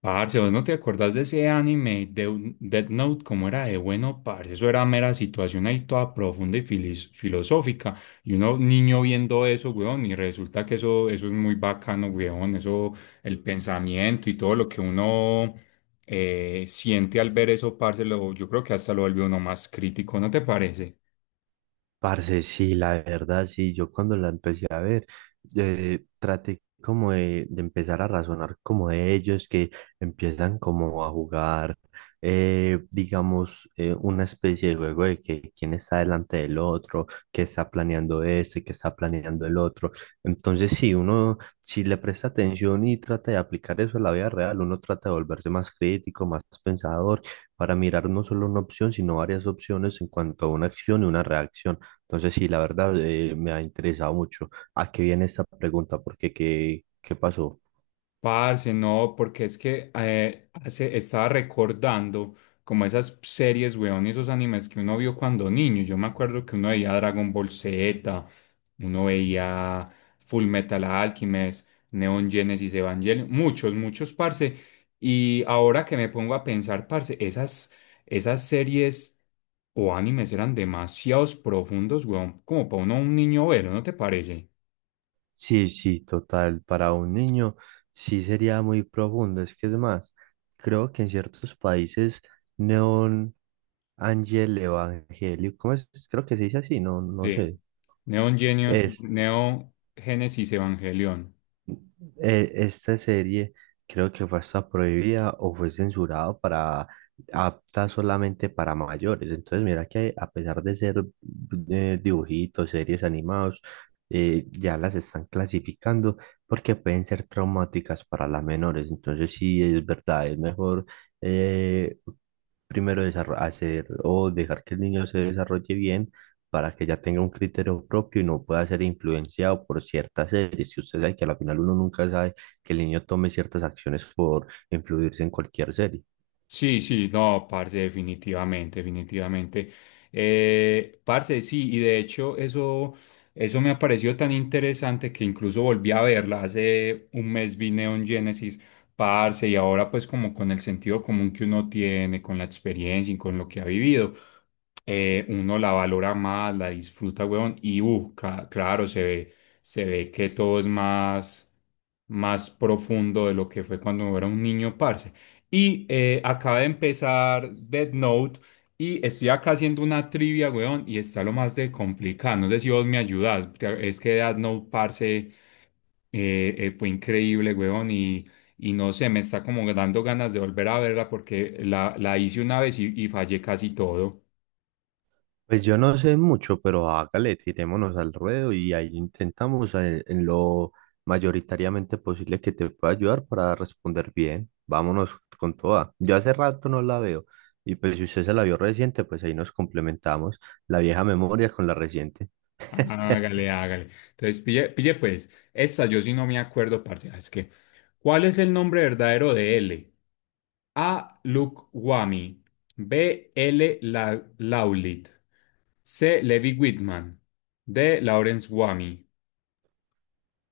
Parce, ¿vos no te acordás de ese anime de Death Note? ¿Cómo era de bueno, parce? Eso era mera situación ahí toda profunda y filosófica. Y uno niño viendo eso, weón, y resulta que eso es muy bacano, weón. Eso, el pensamiento y todo lo que uno siente al ver eso, parce, yo creo que hasta lo vuelve uno más crítico, ¿no te parece? Parce, sí, la verdad, sí, yo cuando la empecé a ver, traté como de empezar a razonar como de ellos que empiezan como a jugar, digamos, una especie de juego de que quién está delante del otro, qué está planeando ese, qué está planeando el otro. Entonces, sí, uno, si le presta atención y trata de aplicar eso a la vida real, uno trata de volverse más crítico, más pensador, para mirar no solo una opción, sino varias opciones en cuanto a una acción y una reacción. Entonces, sí, la verdad me ha interesado mucho. ¿A qué viene esta pregunta? ¿Porque qué, qué pasó? Parce, no, porque es que hace, estaba recordando como esas series, weón, y esos animes que uno vio cuando niño. Yo me acuerdo que uno veía Dragon Ball Z, uno veía Full Metal Alchemist, Neon Genesis Evangelion, muchos, muchos, parce. Y ahora que me pongo a pensar, parce, esas series o animes eran demasiados profundos, weón, como para uno un niño verlo, ¿no te parece? Sí, sí, total, para un niño sí sería muy profundo. Es que es más, creo que en ciertos países neón ángel evangélico, ¿cómo es? Creo que se dice así, no, no Sí. sé. Es Neo Génesis Evangelion. eh, esta serie creo que fue hasta prohibida o fue censurada para apta solamente para mayores. Entonces, mira que a pesar de ser dibujitos, series animados, ya las están clasificando porque pueden ser traumáticas para las menores. Entonces, sí, es verdad, es mejor eh, primero hacer o dejar que el niño se desarrolle bien para que ya tenga un criterio propio y no pueda ser influenciado por ciertas series. Y usted sabe que a la final uno nunca sabe que el niño tome ciertas acciones por influirse en cualquier serie. Sí, sí, no, parce, definitivamente, definitivamente. Parce, sí, y de hecho eso me ha parecido tan interesante que incluso volví a verla. Hace un mes vi Neon Genesis, parce, y ahora pues como con el sentido común que uno tiene, con la experiencia y con lo que ha vivido, uno la valora más, la disfruta, weón, y claro, se ve que todo es más, más profundo de lo que fue cuando era un niño, parce. Y acaba de empezar Dead Note y estoy acá haciendo una trivia, weón, y está lo más de complicado. No sé si vos me ayudas. Es que Dead Note, parce, fue increíble, weón, y no sé, me está como dando ganas de volver a verla porque la hice una vez y fallé casi todo. Pues yo no sé mucho, pero hágale, tirémonos al ruedo y ahí intentamos lo mayoritariamente posible que te pueda ayudar para responder bien. Vámonos con toda. Yo hace rato no la veo y pues si usted se la vio reciente, pues ahí nos complementamos la vieja memoria con la reciente. Hágale, hágale. Entonces, pille, pille pues, esta yo sí no me acuerdo, parce. Es que, ¿cuál es el nombre verdadero de L? A. Lukwami. B. L. Laulit. C. Levi Whitman. D. Lawrence Wamy.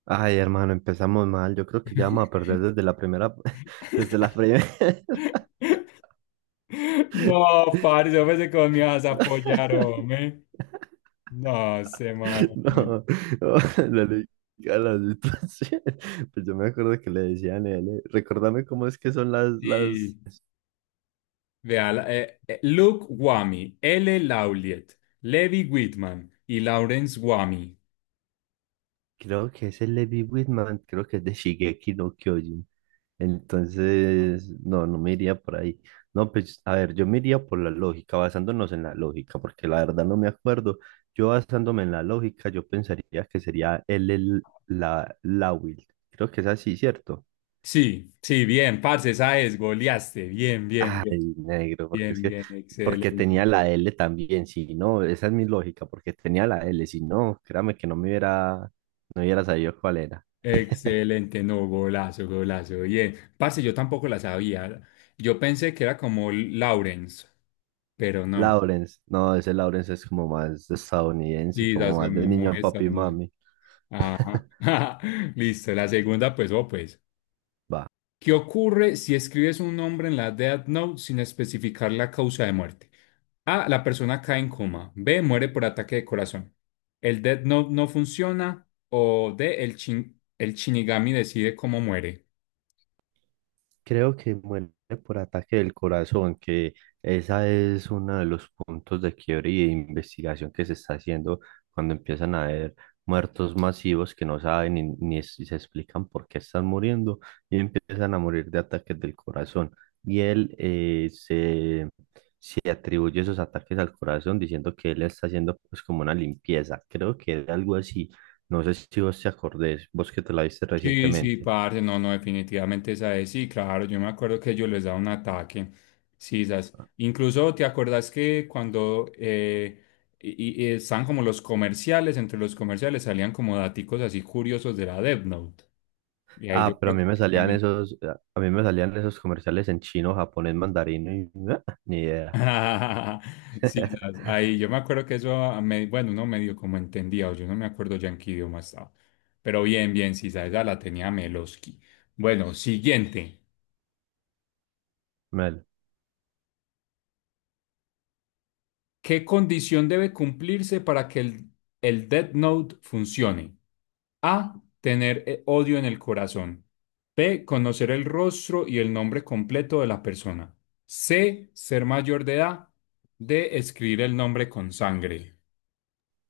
Ay, hermano, empezamos mal. Yo creo que ya vamos a perder desde la primera, desde la primera. No, parce, yo pensé que vos me ibas a apoyar, hombre. No sé, mano. Hombre. No, no, la ley- a la situación. Pues yo me acuerdo que le decían él. Recordame cómo es que son las, Sí. las. Vea, Luke Wamy, L. Lauliet, Levi Whitman y Lawrence Wamy. Creo que es el Levi Whitman, creo que es de Shigeki no Kyojin. Entonces, no, no me iría por ahí. No, pues, a ver, yo me iría por la lógica, basándonos en la lógica, porque la verdad no me acuerdo. Yo basándome en la lógica, yo pensaría que sería la Will. Creo que es así, ¿cierto? Sí, sí, bien, parce, esa es, goleaste. Bien, bien, bien, Ay, negro, porque es bien, que, bien, porque tenía excelente. la L también, si no, esa es mi lógica, porque tenía la L, si no, créame que no me hubiera, no hubiera sabido cuál era. Excelente, no, golazo, golazo. Bien, parce, yo tampoco la sabía. Yo pensé que era como Lawrence, pero no. Lawrence, no, ese Lawrence es como más estadounidense, Sí, como das más de como muy niño, papi y estadounidense. mami. Ajá. Listo, la segunda, pues, oh, pues. Va. ¿Qué ocurre si escribes un nombre en la Death Note sin especificar la causa de muerte? A, la persona cae en coma. B, muere por ataque de corazón. El Death Note no funciona. O D, el Shinigami decide cómo muere. Creo que muere por ataque del corazón, que esa es uno de los puntos de quiebre y de investigación que se está haciendo cuando empiezan a haber muertos masivos que no saben ni, ni es- se explican por qué están muriendo y empiezan a morir de ataques del corazón. Y él se atribuye esos ataques al corazón diciendo que él está haciendo pues como una limpieza. Creo que era algo así. No sé si vos te acordés, vos que te la viste Sí, sí, recientemente. parce, no, no, definitivamente esa es, sí, claro, yo me acuerdo que yo les daba un ataque, sí, esas, incluso te acuerdas que cuando y están como los comerciales, entre los comerciales salían como daticos así curiosos de la Death Note, y ahí yo Ah, pero a creo mí que me salían querían- esos, a mí me salían esos comerciales en chino, japonés, mandarín, y, ah, ni idea. sí, esas, ahí yo me acuerdo que eso, bueno, no medio como entendía, o yo no me acuerdo ya en qué idioma estaba, pero bien, bien, sí, esa la tenía Meloski. Bueno, siguiente. Me. ¿Qué condición debe cumplirse para que el Death Note funcione? A. Tener odio en el corazón. B. Conocer el rostro y el nombre completo de la persona. C. Ser mayor de edad. D. Escribir el nombre con sangre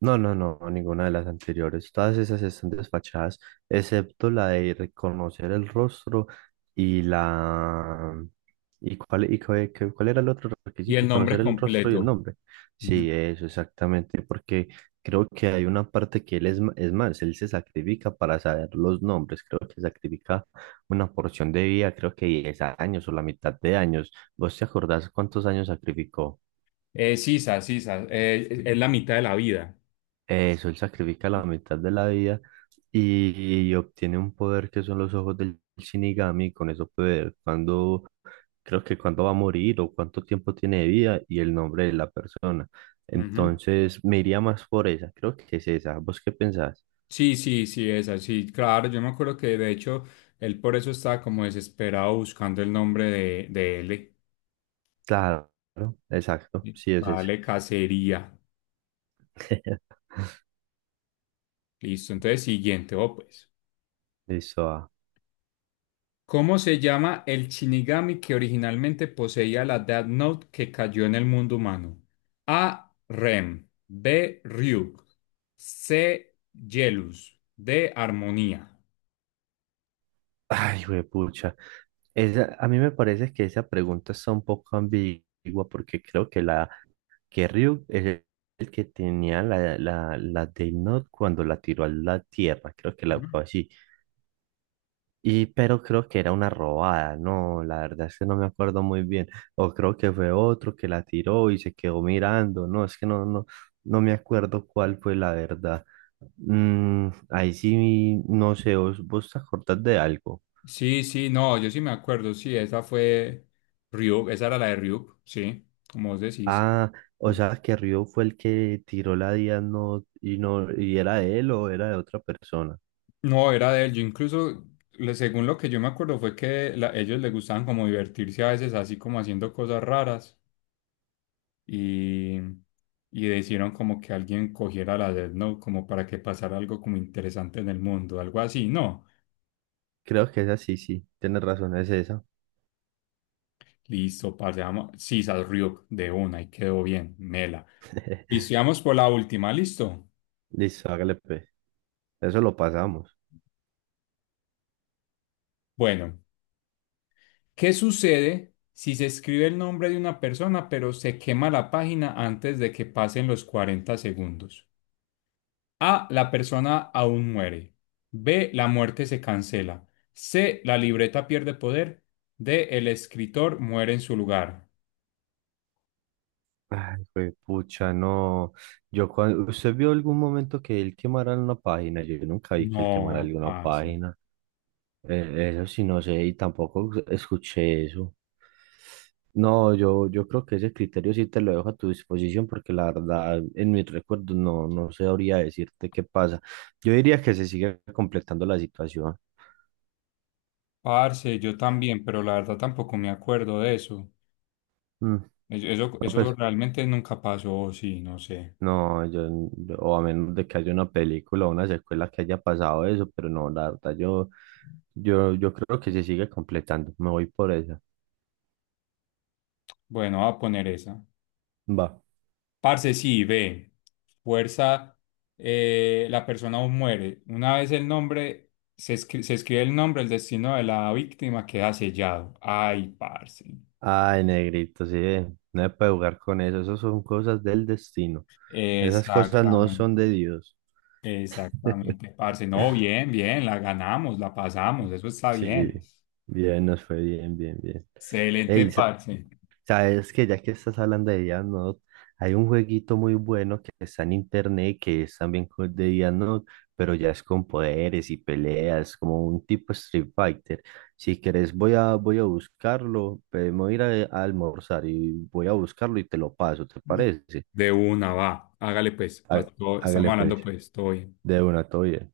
No, no, no, ninguna de las anteriores. Todas esas están desfachadas, excepto la de reconocer el rostro y la... ¿Y cuál, cuál era el otro y el requisito? nombre Conocer el rostro y el completo. nombre. Sí, Ujú. eso exactamente, porque creo que hay una parte que él es más, él se sacrifica para saber los nombres, creo que sacrifica una porción de vida, creo que 10 años o la mitad de años. ¿Vos te acordás cuántos años sacrificó? Sisa, Sisa, sí. Es la mitad de la vida. Eso, él sacrifica la mitad de la vida y obtiene un poder que son los ojos del Shinigami. Con eso puede, cuando, creo que cuando va a morir o cuánto tiempo tiene de vida y el nombre de la persona. Ujú. Entonces, me iría más por esa, creo que es esa. ¿Vos qué pensás? Sí, sí, sí, es así. Claro, yo me acuerdo que de hecho él por eso estaba como desesperado buscando el nombre de él. Claro, exacto, sí es ese. Vale, cacería. Listo. Entonces, siguiente. Oh, pues. Listo. Ah. ¿Cómo se llama el Shinigami que originalmente poseía la Death Note que cayó en el mundo humano? A. Rem. B. Ryuk. C. Yelus. D. Armonía. Ay, pucha. Esa, a mí me parece que esa pregunta está un poco ambigua porque creo que la que Ryuk es el que tenía la Death Note cuando la tiró a la tierra, creo que la Ujú. fue así. Y, pero creo que era una robada, no, la verdad es que no me acuerdo muy bien. O creo que fue otro que la tiró y se quedó mirando, no, es que no me acuerdo cuál fue la verdad. Mm, ahí sí, no sé, ¿vos, vos te acordás de algo? Sí, sí, no, yo sí me acuerdo. Sí, esa fue Ryuk. Esa era la de Ryuk. Sí, como vos decís. Ah, o sea, que Ryu fue el que tiró la Death Note y, no, y era de él o era de otra persona. No, era de él. Yo incluso, según lo que yo me acuerdo, fue que ellos les gustaban como divertirse a veces así como haciendo cosas raras y, y decidieron como que alguien cogiera la Death Note como para que pasara algo como interesante en el mundo, algo así. No, Creo que esa sí, sí, tienes razón, es esa. listo, pasamos. Sisas Ryuk de una y quedó bien, mela. Listo, y vamos por la última, listo. Listo, hágale pues. Eso lo pasamos. Bueno, ¿qué sucede si se escribe el nombre de una persona pero se quema la página antes de que pasen los 40 segundos? A. La persona aún muere. B. La muerte se cancela. C. La libreta pierde poder. D. El escritor muere en su lugar. Ay, pues, pucha, no. Yo cuando... ¿Usted vio algún momento que él quemara una página? Yo nunca vi que él quemara No, alguna parce. página. Eso sí, no sé, y tampoco escuché eso. No, yo creo que ese criterio sí te lo dejo a tu disposición porque la verdad en mis recuerdos no, no sabría decirte qué pasa. Yo diría que se sigue completando la situación. Parce, yo también, pero la verdad tampoco me acuerdo de eso. Mm, Es- Eso, no, eso pues realmente nunca pasó, o sí, no sé. no, o a menos de que haya una película o una secuela que haya pasado eso, pero no, la verdad, yo creo que se sigue completando. Me voy por esa. Bueno, voy a poner esa. Va. Parce, sí, ve, fuerza, la persona aún muere. Una vez el nombre, se escribe el nombre, el destino de la víctima queda sellado. Ay, parce. Ay, negrito, sí, no se puede jugar con eso. Esas son cosas del destino. Esas cosas no son Exactamente, de Dios. exactamente, parce. No, bien, bien, la ganamos, la pasamos, eso está Sí, bien. bien, nos fue bien, bien, bien. Ey, Excelente, parce. sabes que ya que estás hablando de Death hay un jueguito muy bueno que está en internet que es también de Death Note, pero ya es con poderes y peleas, como un tipo Street Fighter. Si quieres, voy a buscarlo, me voy a ir a almorzar y voy a buscarlo y te lo paso, ¿te parece? De una, va, hágale pues, Há- Hágale estamos hablando pues, pues, todo bien. de una, todo bien.